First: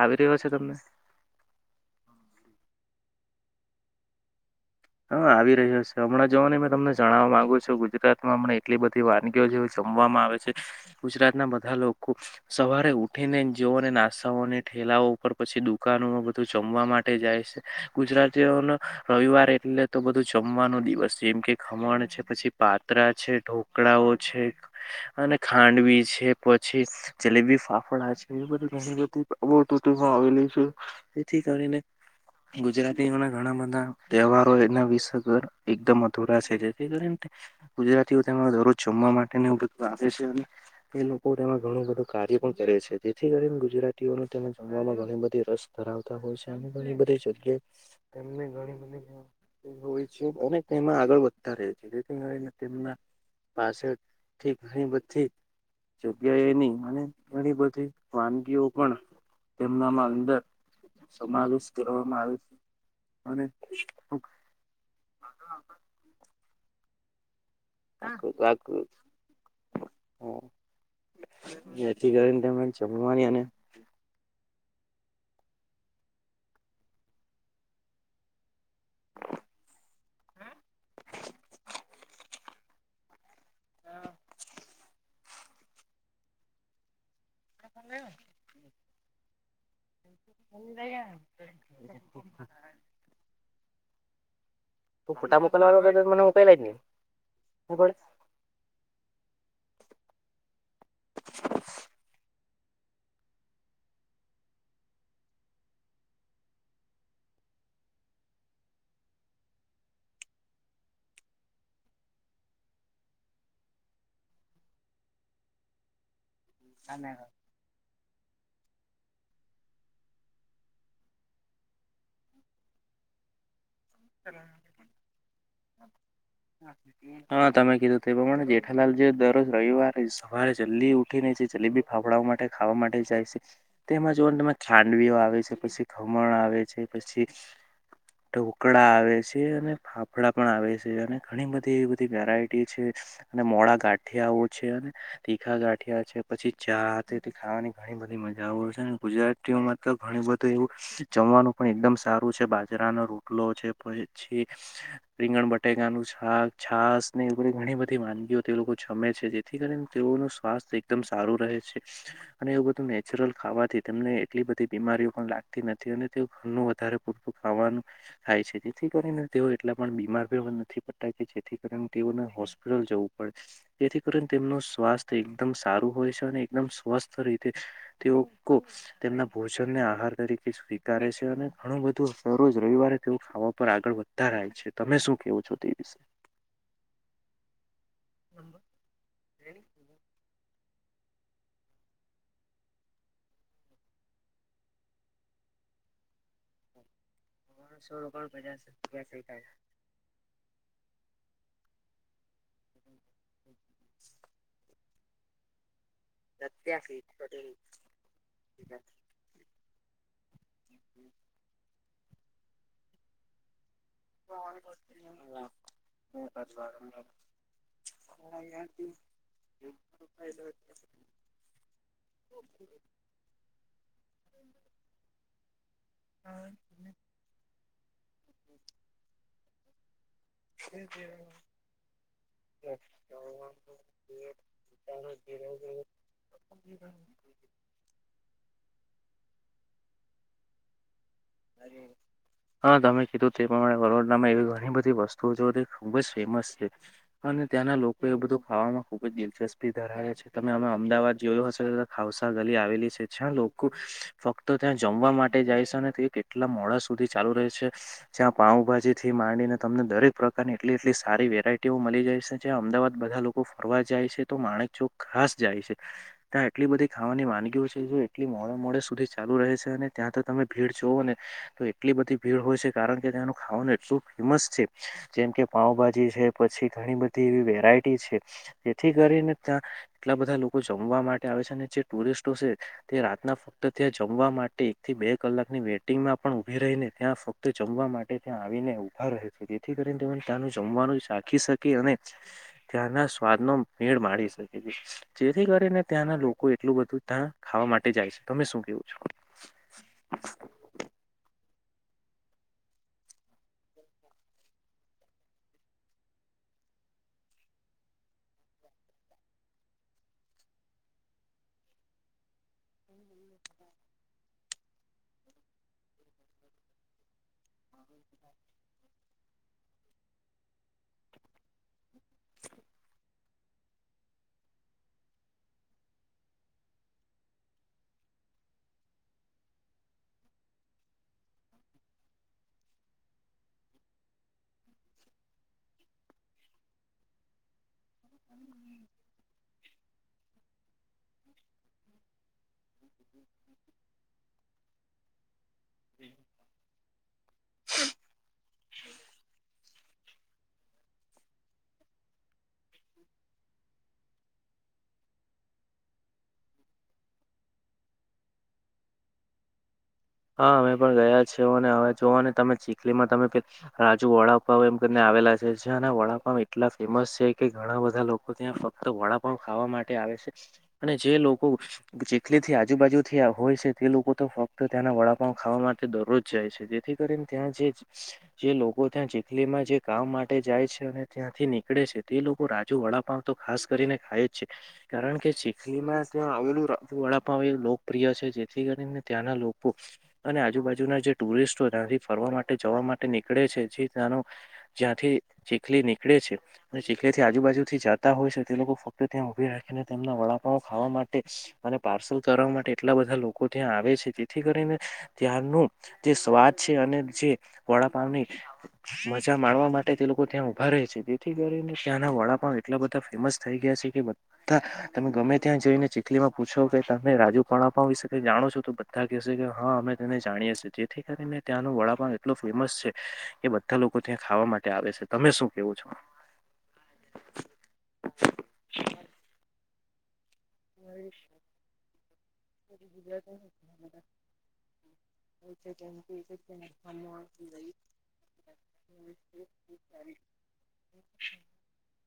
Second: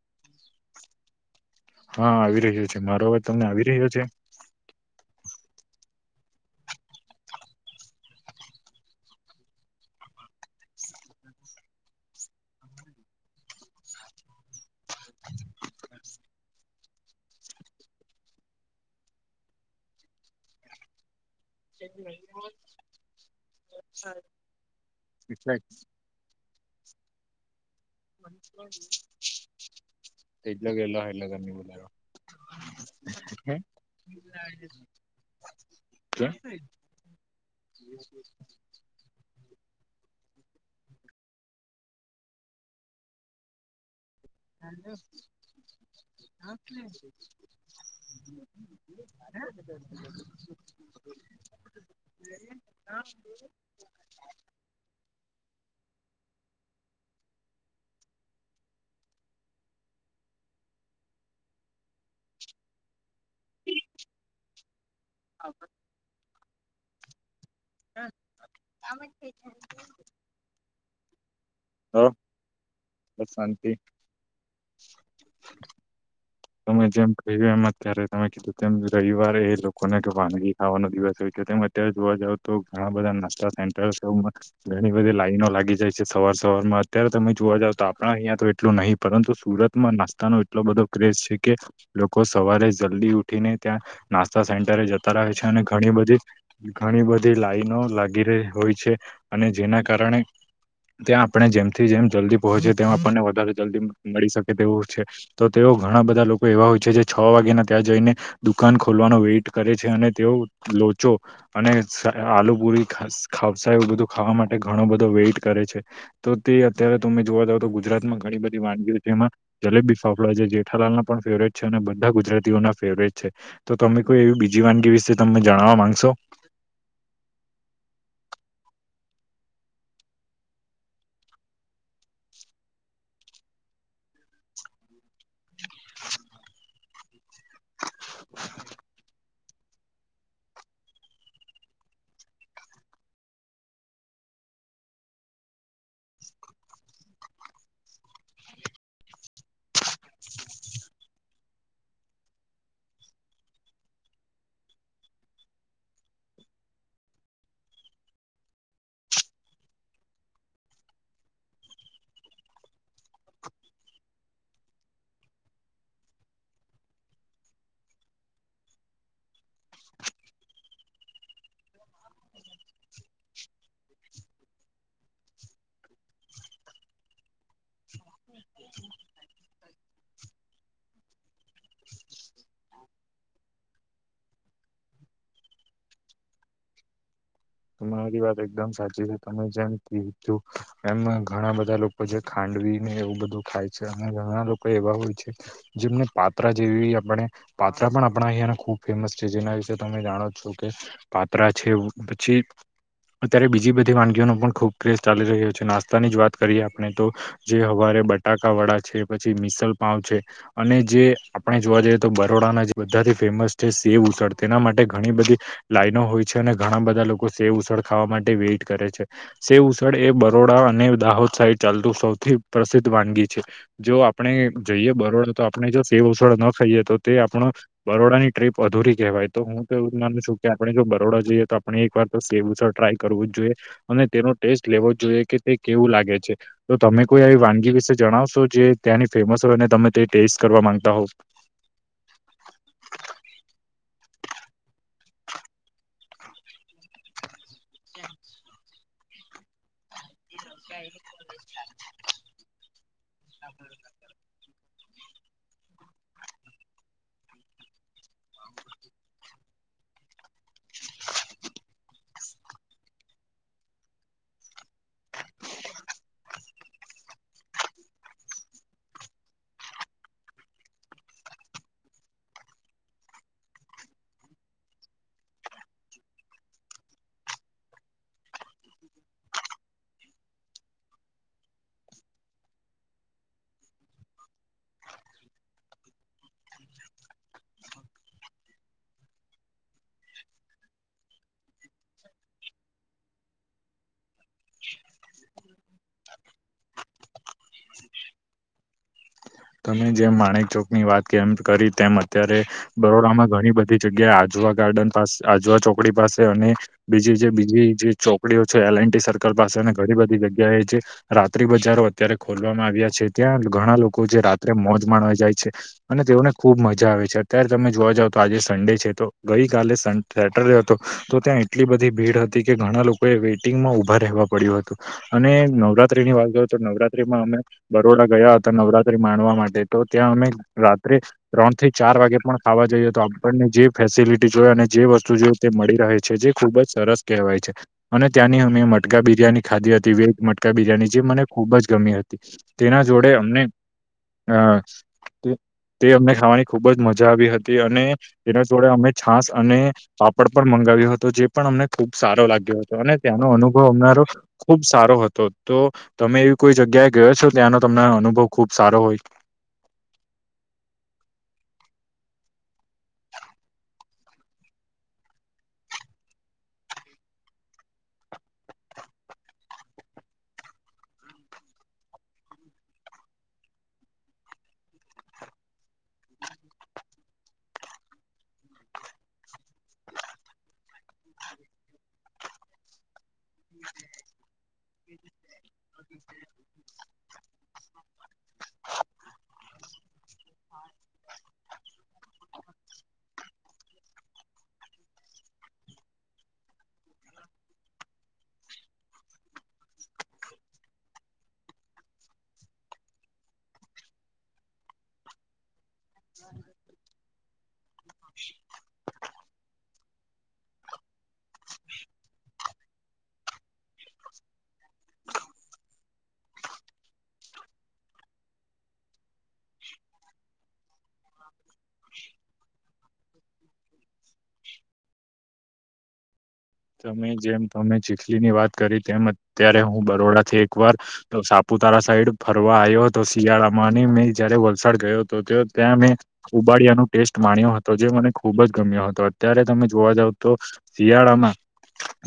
આવી રહ્યો છે, તમને? હા આવી રહ્યો છે, મારો અવાજ તમને આવી રહ્યો છે? હા આવી રહ્યો છે, હમણાં જોવાની મેં તમને જણવા માંગુ છું, ગુજરાત માં હમણા એટલી બધી વાનગીઓ જે જમવામાં આવે છે, ગુજરાત ના બધા લોકો સવારે ઉઠી ને જવો અને નાસ્તાઓને ઠેલાઓ ઉપર પછી દુકાનોમાં બધું જમવા માટે જાય છે. ગુજરાતીઓ નો રવિવારે એ ટલે તો બધું જમવાનો દિવસ જેમ કે ખમણ છે, પછી પાત્રા છે, ઢોકળાઓ છે, અને એટલે ખાંડવી છે, પછી જલેબી ફાફડા છે. એવી બધી ઘણી બધી [unintelligible] માં આવેલી છે, એટલે કે લ એટલે જેથી કરી કરીને બોલા ગુજરાતી ઓના ના ઘણા બધા તહેવાર [unintelligible] વિસર એકદમ અધુરા છે, જેથી ગુજરાતીઓ તેમાં જમવા માટેને એવું બધું આવે છે, અને એ લોકો તેમાં ઘણું બધું કાર્ય પણ કરે છે, જેથી કરીને ગુજરાત તીઓ જમામાં ઘણી બધી રસ ધરાવતા હોય છે, અને ઘણી બધી જગ્યાએ તેમને ઘણી બધી હોય છે, અને તેમાં આગળ વધતા રહે છે, જેથી કરીને તેમના પાસે ઘણી બધી જગ્યા એની અને ઘણી બધી વાનગીઓ પણ તેમના માં અંદર સમાવેશ કરવામાં આવે છે, અને ઓકે [unintelligible] હ જેથી કરીને તમને જમવાની બસ અને શાંતિ તમે જેમ કહ્યું એમ અત્યારે તમે કીધું તેમ રવિવારે એ લોકોને કે વાનગી ખાવાનો દિવસ હોય કે તેમ ત્યારે જોવા જાવ તો ઘણા બધા નાસ્તા સેન્ટર ઘણી બધી લાઈનો લાગી જાય છે, સવાર સવાર માં અત્યારે તમે જોવા જાવ તો આપણા અહીયાયા તો એટલું નહીં પરંત સુરતમાં નાસ્તાનો એટલો બધો ક્રેઝ છે, કે લોકો સવારે જલ્દી ઉઠીને ત્યાં નાસ્તા સેન્ટરે જતા તું રહે ફોટા છે, અને મોકલવાનો હતો ઘણી તો મને બધી મોકયલા જ નહી ઘણી બધી લાઈનો લાગી રહી હોય છે, અને જેના કારણે ત્યાં આપણે જેમથી જેમ જલ્દી પહોંચી તેમ આપણને વધારે જલ્દી મળી શકે તેવું છે. તો તેઓ ઘણા બધા લોકો એવા હોય છે, જે છ વાગ્યાના ત્યાં જઈને દુકાન ખોલવાનો વેટ કરે છે, અને તેઓ લોચો અને આલુ પુરી ખસા ખાવસા એવું બધું ખાવા માટે ઘણો બધો વેઇટ કરે છે. તો તે અત્યારે તમે જોવા જાવ તો ગુજરાતમાં ઘણી બધી વાનગીઓ છે, એમાં જલેબી ફાફડા છે, જેઠાલાલના પણ ફેવરેટ છે, અને બધા ગુજરાતીઓના ફેવરેટ છે, તો તમે કોઈ એવી બીજી વાનગી વિશે તમને જણાવવા માંગશો [unintelligible] હા તમે કીધું તે પ્રમાણે જેઠાલાલ જે દરરોજ રવિવારે સવારે જલ્દી ઉઠી ને છે, જે જલેબી ફાફડાવાઓ માટે ખાવા માટે જાય છે. તેમાં જોઓ ને તમે ખાંડવીઓ આવે છે, પછી ખમણ આવે છે, પછી આવે છે, અને ફાફડા પણ આવે છે, અને ઘણી બધી એ બધી વેરાયટી છે. અને મોડા ગાંઠિયાઓ છે, અને તીખા ગાંઠિયા છે, પછી ચા થી ખાવાની ઘણી બધી મજા આવ હોય છે, ને ગુજરાતીઓમાં તો ઘણું બધું એવું જમવાનું પણ એકદમ સારું છે, બાજરાનો રોટલો છે પછી રીંગણ બટેકા નું સાક છાસ ને એ બધ ઘણી બધી વાનગીઓ એ લોકો જમે છે. જેથી કરીને તેઓનું સ્વાસ્થ્ય એકદમ સારું રહે છે. અને એવું બધું નેચરલ ખાવાથી તેમને એટલી બધી બીમારીઓ પણ લાગતી નથી અને તે ઘરનું વધારે તું ખાવાનું થાય છે, જેથી કરીને તેઓ એટલા પણ બીમારી નથી પડતા કે જેથી કરીને તેઓને હોસ્પિટલ જવું પડે જેથી કરીને તેમનું સ્વાસ્થ એકદમ સારું હોય છે, અને એકદમ સ્વસ્થ રીતે તેઓ ખૂબ તેમના ભોજનને આહાર તરીકે સ્વીકારે છે, અને ઘણું બધું દરરોજ રવિવારે તેઓ ખાવા પર આગળ વધતા રહેય છે, તમે શું કેવો છો તે વિશે? તમારી વાત એકદમ સાચી છે, તમે જેમ કીધું એમ ઘણા બધા લોકો જે ખાંડવીને એવું બધું ખાય છે, અને ઘણા લોકો એવા હોય છે, જેમને પાત્રા જેવી આપણે પાત્રા પણ આપણા અહંયાને ખુબ ફેમસ છે, જેના વિસ તમે જાણો છો કે પાત્રા છે, પછી અત્યારે બીજી બધી વાનગીઓનો પણ ખુબ ક્રેઝ ચાલી રહ્યો છે, નાસ્તાની જ વાત કરીએ આપણે તો જે હવારે બટાકા વાળા છે પછી મિસલપાવ છે, અને જે આપણે જોવા જઈએ તો બરોડાના જે બધાથી ફેમસ સે ઉછડ તેના માટે ઘણી બધી લાઈનો હોય છે, અને ઘણા બધા લોકો સે ઉછળ ખાવા માટે વેઇટ કરે છે. સે ઉસળ એ બરોડા અને દાહોદ સાઈડ ચાલતું સૌથી પ્રસિદ્ધ વાનગી છે. જો આપણે જઈએ બરોડાો તો આપણે જો સેવછળ ન ખાઈએ તો તે આપણો બરોડાની ટ્રીપ અધુરી કહેવાય તો હું તો એવું જ માનું છું કે આપણે જો બરોડા જઈએ તો આપણે એક વાર તો સેવસડ ટ્રાય કરવું જ જોઈએ. અને તેનો ટેસ્ટ લેવો જોઈએ કે તે કેવું લાગે છે તો તમે કોઈ આવી વાનગી વિશે જણાવશો જે ત્યાંની ફેમસ હોય ને તમે તે ટેસ્ટ કરવા માંગતા હોવ. અને હા તમે કીધું તે પ્રમાણે વડોદરામાં એવી ઘણી બધી વસ્તુઓ જો તે ખુબ જ ફેમસ છે. અને ત્યાંના લોકો એ બધું ખાવામાં ખુબ જ દિલચસ્પી ધરાવે છે. તમે અમે અમદાવાદ જોયું હશે તો ખઉસા ગલી આવેલી છે. જ્યાં લોકો ફક્ત તો ત્યાં જમવા માટે જાય છે અને તે કેટલા મોડા સુધી ચાલુ રહે છે. જ્યાં પાઉભાજી થી માંડીને તમને દરેક પ્રકારની એટલી એટલી સારી વેરાયટીઓ મળી જાય છે જ્યાં અમદાવાદ બધા લોકો ફરવા જાય છે તો માણક જો ઘાસ જાય છે. ત્યાં એટલી બધી ખાવાની વાનગીઓ છે જે એટલી મોડાે મોડે સુધી ચાલુ રહે છે અને ત્યાં તો તમે ભીડ જોવ ને તો એટલી બધી ભીડ હોય છે કારણ કે તેંનું ખાવાનું એટલું ફેમસ છે. જેમ કે પાઉભાજી છે પછી ઘણી બધી એવી વેરાયટી છે જેથી કરીને ત્યાં એટલા બધા લોકો જમવા માટે આવે છે અને જે ટુરિસ્ટો છે તે રાતના ફક્ત ત્યાં જમવા માટે એકથી બે કલાકની વેટ માં પણ ઉભી રહીને ત્યાં ફક્ત જમવા માટે ત્યાં આવીને ઉભા રહ્યો છે જેથી કરીને તેમને ત્યાંનું જમવાનું શખી શકે અને ત્યાંના સ્વાદ નો મેળ મારી શકે જેથી કરીને ત્યાંના લોકો એટલું બધું ત્યાં ખાવા માટે જાય છે. તમે શું કેવું છો તમે જેમ માણેક ચોકની વાત કરી તેમ અત્યારે બરોડા માં ઘણી બધી જગ્યાએ આજવા ગાર્ડન પાસે આજવા ચોકડી પાસે અને બીજી જે બીજી જે ચોકડીઓ છે. એલ એન્ડ ડી સર્કલ પાસે ઘણી બધી જગ્યા એ જે રાત્રિ બજારો અત્યારે ખોલવામાં આવ્યા છે ત્યાં ઘણા લોકો જે રાત્રે મોજ માણવા જાય છે. અને તેઓને ખુબ મજા આવે છે અત્યારે તમે જોવા જાવ તો આજે સન્ડે છે. તો ગઈકાલે સ સેટરડે હતો તો ત્યાં એટલી બધી ભીડ હતી કે ઘણા લોકોએ વેઇટિંગમાં ઊભા રહેવા પડ્યું હતું. અને નવરાત્રી ની વાત કરું તો નવરાત્રીમાં અમે બરોડા ગયા હતા નવરાત્રી માણવા માટે તો ત્યાં અમે રાત્રે ત્રણ થી ચાર વાગે પણ ખાવા જઈએ તો આપણને જે ફેસિલિટી જો અને જે વસ્તુ જો તે મળી રહે છે જે ખુબ જ સરસ કહેવાય છે. અને ત્યાંની અમે મટકા બિરિયાની ખાધી હતી વેજ મટકા બિરયાની જે મને ખૂબ જ ગમી હતી તેના જોડે અમને હ તે અમને ખાવાની ખુબ જ મજા આવી હતી અને જેના જોડે અમે છાસ અને પાપડ પર મંગાવ્યો હતો જે પણ અમને ખુબ સારો લાગ્યો હતો અને ત્યાનો અનુભવ અમરો ખુબ સારો હતો તો તમે એવી કોઈ જગ્યાએ ગયો છો ત્યાંનો તમને અનુભવ ખુબ સારો હોય. હા અમે પણ ગયા છી અને હવે જોવા તમે ચીખલીમાં તમે રાજુ વડાપાવ એમ કરીને આવેલા છે જે વડાપાવ એટલા ફેમસ છે કે ઘણા બધા લોકો ત્યાં તો વડા પણ ખાવા માટે આવે છે. અને જે લોકો જે ચીખલીથી આજુબાજુથી હોય છે તે લોકો તો ફક્ત ત્યાંના વડાપાવ ખાવા માટે દરરોજ જાય છે જેથી કરીને ત્યાં જે લોકો ત્યાં ચીખલીમા જે કામ માટે જાય છે અને ત્યાંથી નીકળે છે તે લોકો રાજુ વડાપાવ તો ખાસ કરીને ખાય જ છે. કારણ કે ચીખલીમાં ત્યાં આવેલું વડાપાવ એ લોકપ્રિય છે. જેથી કરીને ત્યાંના લોકો અને આજુબાજુના જે ટુરિસ્ટો ત્યાંથી ફરવા માટે જવા માટે નીકળે છે જે ત્યાનો જ્યાંથી ચીખલી નીકળે છે. અને જે કથી આજુબાજુ થી જતા હોય છે તે લોકો ફક્ત ત્યાં ઉભી રાખીને તેમના વડાપા ખાવા માટે અને પાર્સલ કરવા માટે એટલા બધા લોકો ત્યાં આવે છે. તેથી કરીને ત્યાંનું જે સ્વાદ છે અને જે વડાપાવની મજા માણવા માટે તે લોકો ત્યાં ઉભા રહે છે તેથી કરીને ત્યાંના વડાપાઉ એટલા બધા ફેમસ થઈ ગયા છે કે હા, તમે ગમે ત્યાં જઈને ચીખલી માં પૂછો કે તમે રાજુ પણણ આપ વિશેકે જાણો છો તો બા કે કે હા અમે તેને જાણીએ છીએ જેથી કરીને ત્યાંનું વડાપાન એટલું ફેમસ છે, કે આ લોકો ત્યાં ખાવા માટે આવે છે તમે શું કેવો છો? તમે જેમ તમે ચીખલી ની વાત કરી તેમ અત્યારે હું બરોડા થી એક એક વાર તો સાપુતારા સાઈડ ફરવા આવ્યો હતો શિયાળામાં મેં જયારે વલસાડ ગયો તો તે ત્યાં મેં ઉબાડિયા ન ટેસ્ટ માણ્યો હતો જે મને ખુબ જ ગમ્યો હતો. અત્યારે તમે જોવા જાવ તો શિયાળામાં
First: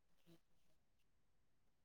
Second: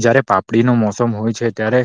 જયારે પાપડીનું મોસમ હોય છે, ત્યારે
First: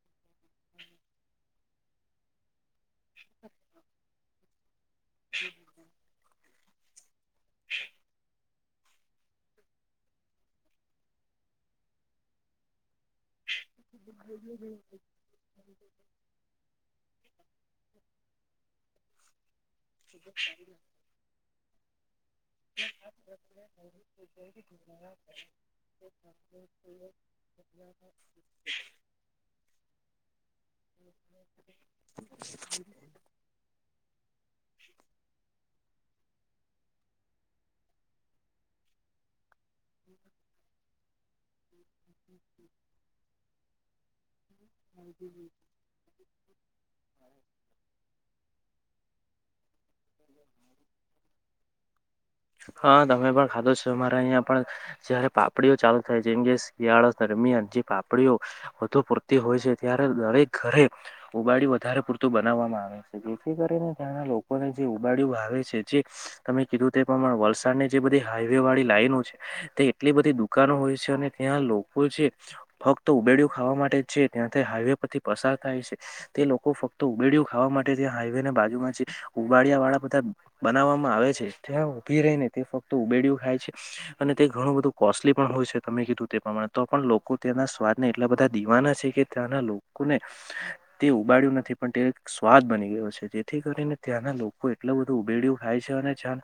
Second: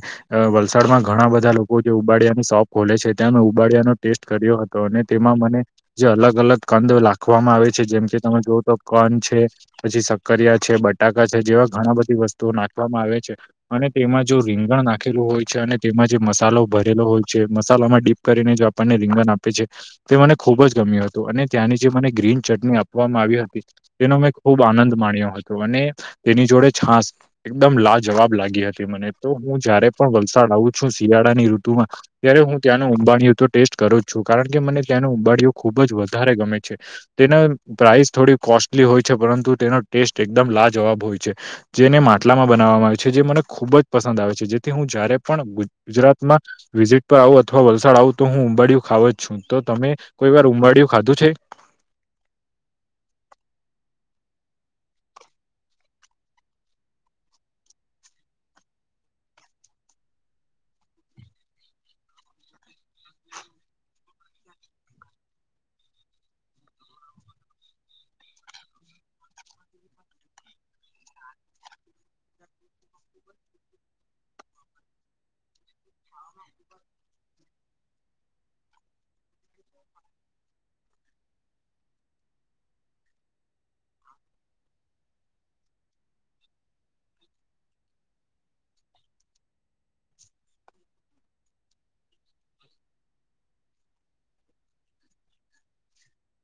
વલસાડમાં ઘણા બધા લોકો જે ઉબાડ્યા અને સોફ ખોલે છે ત્યાં મેં ઉબાડ્યાનો ટેસ્ટ કર્યો હતો અને તેમાં મને જે અલગ અલગ કંદ લાગ ખવામાં આવે છે, જેમ કે તમે જોઓ તો કોન છે પછી સકરિયા છે બટાકા છે જેવા ઘણા બધી વસ્તુઓ નાખવામાં આવે છે, અને તેમાં જો રીંગણ નાખેલું હોય છે, અને તેમાં જે મસાલો ભરેલો હોય છે, મસાલામાં ડીપ કરીને જો આપણને રીંગણ આપે છે, તે મને ખુબ જ ગમ્યું હતું અને ત્યાંની જે મને ગ્રીન ચટણી આપવામાં આવી હતી તેનો મેં ખૂબ આનંદ માણ્યો હતો, અને તેની જોડે છાસ એકદમ લા જવાબ લાગી હતી મને તો હું જયારે પણ વલસાડ આવું છ શિયાળાની ઋતુમાં ત્યારે હું ત્યાંનો ઉંબાડીયો તો ટેસ્ટ કરો જ છું કારણ કે મને ત્યાંનો ઉંબાડીઓ ખુબ જ વધારે ગમે છે. તેના પ્રાઈસ થોડી કોસ્ટલી હોય છે, પરંતુ તેનો ટેસ્ટ એકદમ લાજવાબ હોય છે જેને માટલામાં બનાવવામાં આવે છે જે મને ખૂબ જ પસંદ આવે છે, જેથી હું જયારે પણ ગુજરાતમાં વિઝિટ પર આવું અથવા વલસાડ આવું તો હું ઉંબાડીયું ખાવ જ છું. તો તમે કોઈ વાર ઉમરળયું ખાધું છે? હા, તમે પણ ખાધો છો મારે અહીંયા પણ જયારે પાપડીઓ ચાલુ થાય જેમ કે શિયાળા દરમિયાન જે પાપડીઓ વધુ પૂરતી હોય છે, ત્યારે દરેક ઘરે ઉબાડી વધારે પૂરતું બનાવવામાં આવે છે. જેથી કરીને ત્યાંના લોકોને જે ઉબાડ્યું આવે છે, જે તમે કીધું તે પ્રમાણે વલસાડ ની જે બધી હાાઈવે વાળી લાઈનો છે. તે એટલી બધી દુકાનો હોય છે, અને ત્યાં લોકો જે ફક્ત ઉબેડું ખાવા માટે છે, ત્યાંથી હાઈવે પરથી પસાર થાય છે. તે લોકો ફક્ત ઉબેડયું ખાવા માટે ત્યાં હાઈવેને બાજુમાં છે, ઉબાડિયા વાળા બધા બનાવવામાં આવે છે, ત્યાં ઉભી રહીને તે ફક્ત ઉબેડયું ખાય છે, અને તે ઘણું બધું કોસ્ટલી પણ હોય છે, તમે કીધું તે પ્રમાણે તો પણ લોકો તે્યાંના સ્વાદને એટલા બધા દીવાના છે, કે ત્યાના લોકોને તે ઉબાડ્યું નથી પણ તે એક સ્વાદ બની ગયો છે, જેથી કરીને ત્યાંના લોકો એટલું બધું ઉબેડ્યું ખાય છે અને જ્યાં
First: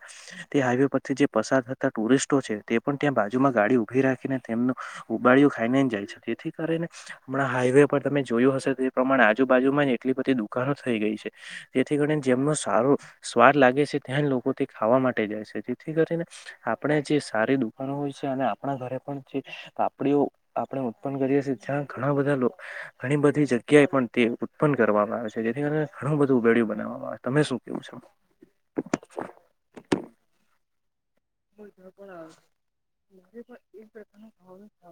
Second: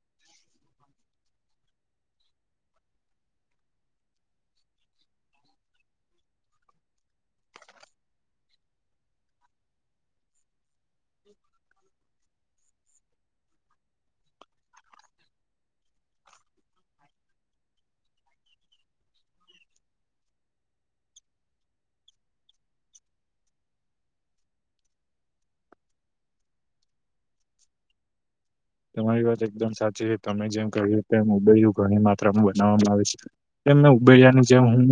તે હાઈવે પરથી જે પસાર થતા ટુરિસ્ટો છે તે પણ ત્યાં બાજુમાં ગાડી ઉભી રાખીને તેમનું ઉબાળીઓ ખાઈને જાય છે, તેથી કરી ને હમણા હાઈવે પર તમે જોયું હશે તે એ પ્રમાણે આજુબજુમાં ને એટલી બધી દુ કાનો થઈ ગઈ છે, જેથી કરી જેમનો સારો સ્વાદ લાગે છે ત્યાં લોકો ખાવા માટે જાય છે, જેથી કરીને આપણે જે સારી દુકાનો હોય છે અને આપણા ઘરે પણ જે આપણે આપણેે ઉત્પન્ન કરીએ છીએ, જ્યાં ઘણા બધા ઘણી બધી જગ્યાએ પણ તે ઉત્પન્ન કરવામાં આવે છે જેથી કરીને ઘણું બધું ઉેડું બનાવવામાં આવે છે, તમે શું કેવું છો? [unintelligible] તમારી વાત એકદમ સાચી છે તમે જેમ કહીએ તેમ ઉબઈું ઘણી માત્રામાં બનાવવામાં આવે છે. તેમ એ મેં પ્રકારનું ઉબેડિયાની જેમ હું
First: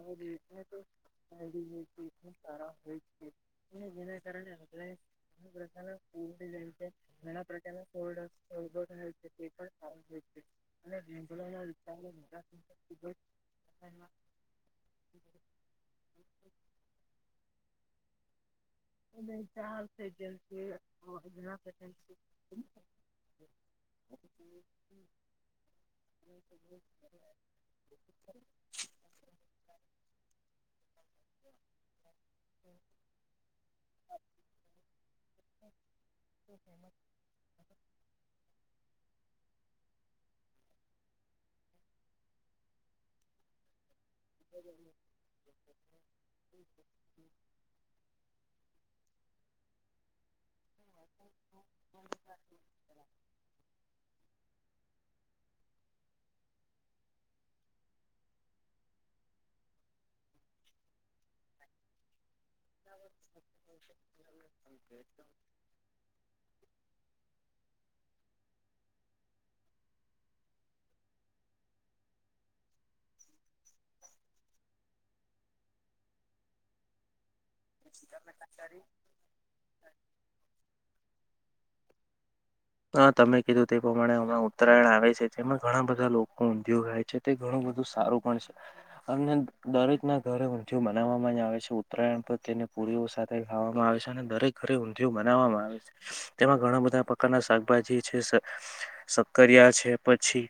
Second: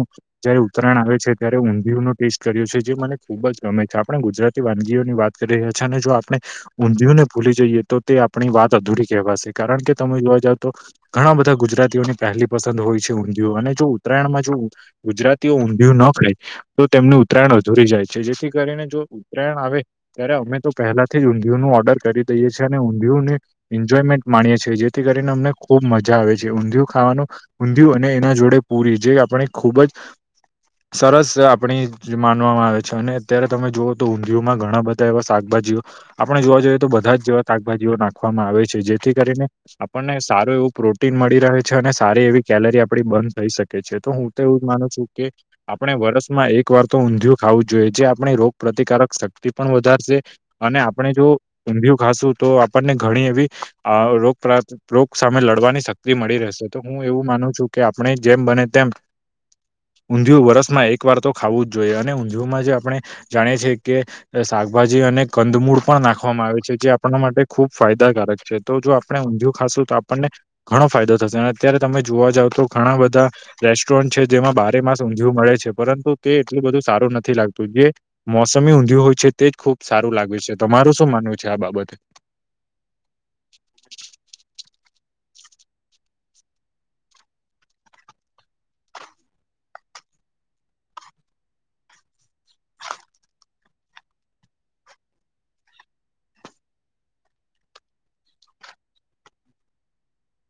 જયારે ઉત્તરાયણ આવે છે ત્યારે ઊંધિય નનો ટેસ્ટ કર્યો છે, જે મને ખુબ જ ગમે છે આપણે ગુજરાત વાનગીઓની વાત કરી રહ્યા છે અને જો આપણે ઊંધિયુને ભૂલી જઈએ તો તે આ પની વાત અધૂરી કવાશે, કારણ કે તમે જોવા જાવ તો ઘણા બધા ગુજરાતીઓની પહેલી પસંદ હોય છે [unintelligible] અને જો ઉત્તરાયણમાં જો ગુજરાતીઓ ઊંધિયું ન ખાય તો તેમનું ઉત્તરાયણ અધૂરી જાય છે, જેથી કરીને ઉત્તરાયણ આવે ત્યારે અમે તો પહેલાથી જ ઊંધિયુંનું ઓર્ડર કરી દઈએ છે, અને એજોયમેન્ટ માણીએ છે, જેથી કરીને અમને ખુબ મજા આવે છે, ઊંધિયું ખાવાનું ઊંધિયું અને એના જોડે પૂરી જે આપણે ખૂબ જ સરસ આપણી માનવામાં આવે છે, અને અત્યારે તમે જુઓ તો ઊંધિયુમાં ઘણા બ એવા શાકભાજીઓ આપણે જોવા જઈએ તો બધા જ જેવા શાકભાજીઓ નાખવામાં આવે છે, જેથી કરીને આપણને સારું એવું પ્રોટીન મળી રહે છે, અને સારી એવી કેલરી આપડી બન થઈ શકે છે, તો હું એવું માનું છું કે આપણે વર્ષમાં એક વાર તો ઊંધિયું ખાવું જોઈએ જે આપણે રો પ્રતિકારક શક્તિ પણ વધારશે અને આપણે જો ઊંધિયું ખાશું તો આપણને ઘણી એવી આ રોગ પ્રા રોગ સામે લડવાની શક્તિ મળી રહેશે તો હું એવું માનું છું કે આપણે જેમ બને તેમ ઊંધયું વરસમાં એક વાર તો ખાવું જ જોઈએ અને ઊંધિયુંમાં જે આપણે જાણીએ છીએ કે શાકભાજી અને કંદમૂળ પણ નાખવામાં આવે છે, જે આપણા માટે ખુબ ફાયદાકારક છે, તો જો આપણે ઊંધિયું ખાશું તો આપણને ઘણો ફાયદો થશે અને અત્યારે તમે જોવા જાવ તો ઘણા બધા રેસ્ટોરન્ટ છે, જેમાં બારે માસ ઊંધિયું મળે છે, પરંતુ તે એટલું બધું સારું નથી લાગ તો જે મોસમી ઊંધિયું હોય છે, તે જ ખુબ સારું લાગે છે, તમારું શું માનવું છે આ બાબતે? હા તમે કીધું તે પ્રમાણે હમણાં ઉત્તરાયણ આવે છે, જેમાં ઘણા બધા લોકો ઊંધિયું ખાય છે. તે ઘણું બધું સારું પણ છે. અને દરેક ના ઘરે ઊંધિયું મનાવામાં જ આવે છે, ઉત્તરાયણ પર તેને પુરીઓ સાથે ખાવામાં આવે છે, અને દરેક ઘરે ઊંધિયું બનાવવામાં આવે છે, તેમાં ઘણા બધા કાના શાકભાજી છે, શક્કરિયા છે, પછી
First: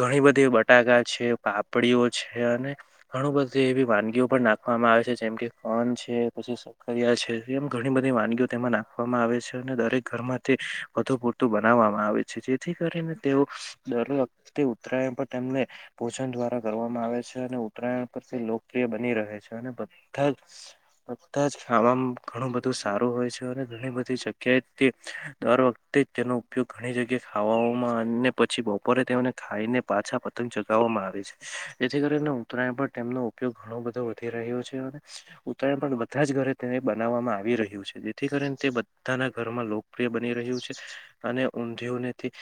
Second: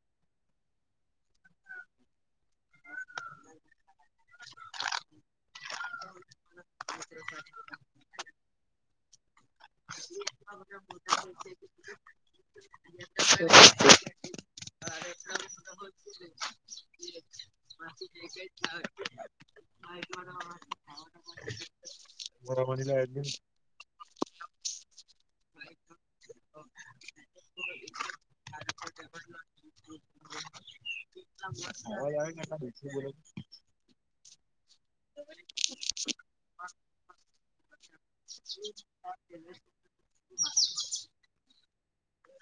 ઘણી બધી બટાકા છે, પાપડીઓ છે, અને ઘણું બધુ એવી વાનગીઓ પણ નાખવામાં આવે છે, જેમ કે કોન છે, પછી કર્યા છે એમ ઘણી બધી વાનગીઓ તેમાં નાખવામાં આવે છે, અને દરેક ઘરમાં તે વધુ પૂરતું બનાવવામાં આવે છે, જેથી કરીને તેઓ દર વખતે ઉત્તરાયણ પર તેમને ભોજન દ્વારા કરવામાં આવે છે, અને ઉત્તરાયણ પર તે લોકપ્રિય બની રહે છે, અને બધા જ બધા જ ખાવામાં ઘણું બધું સારું હોય છે, અને ઘણી બધી કે તે દર વખતે તેનો ઉપયોગ ઘણી જગ્યાએ ખાવામાં અને પછી બપોરે તેમને ખાઈને પાછા પતંગ ચગાવવામાં આવે છે, જેથી કરીને ઉતરાયણ પર તેમનો ઉપયોગ ઘણો બધો થય રહ્યો છે, ઉત્તરાયણ પણ બધા જ ઘરે તેને બનાવવામાં આવી રહ્યું છે, જેથી કરીને તે બધાના ઘરમાં લોકપ્રિય બની રહ્યું છે, અને ઊંધીયુને તે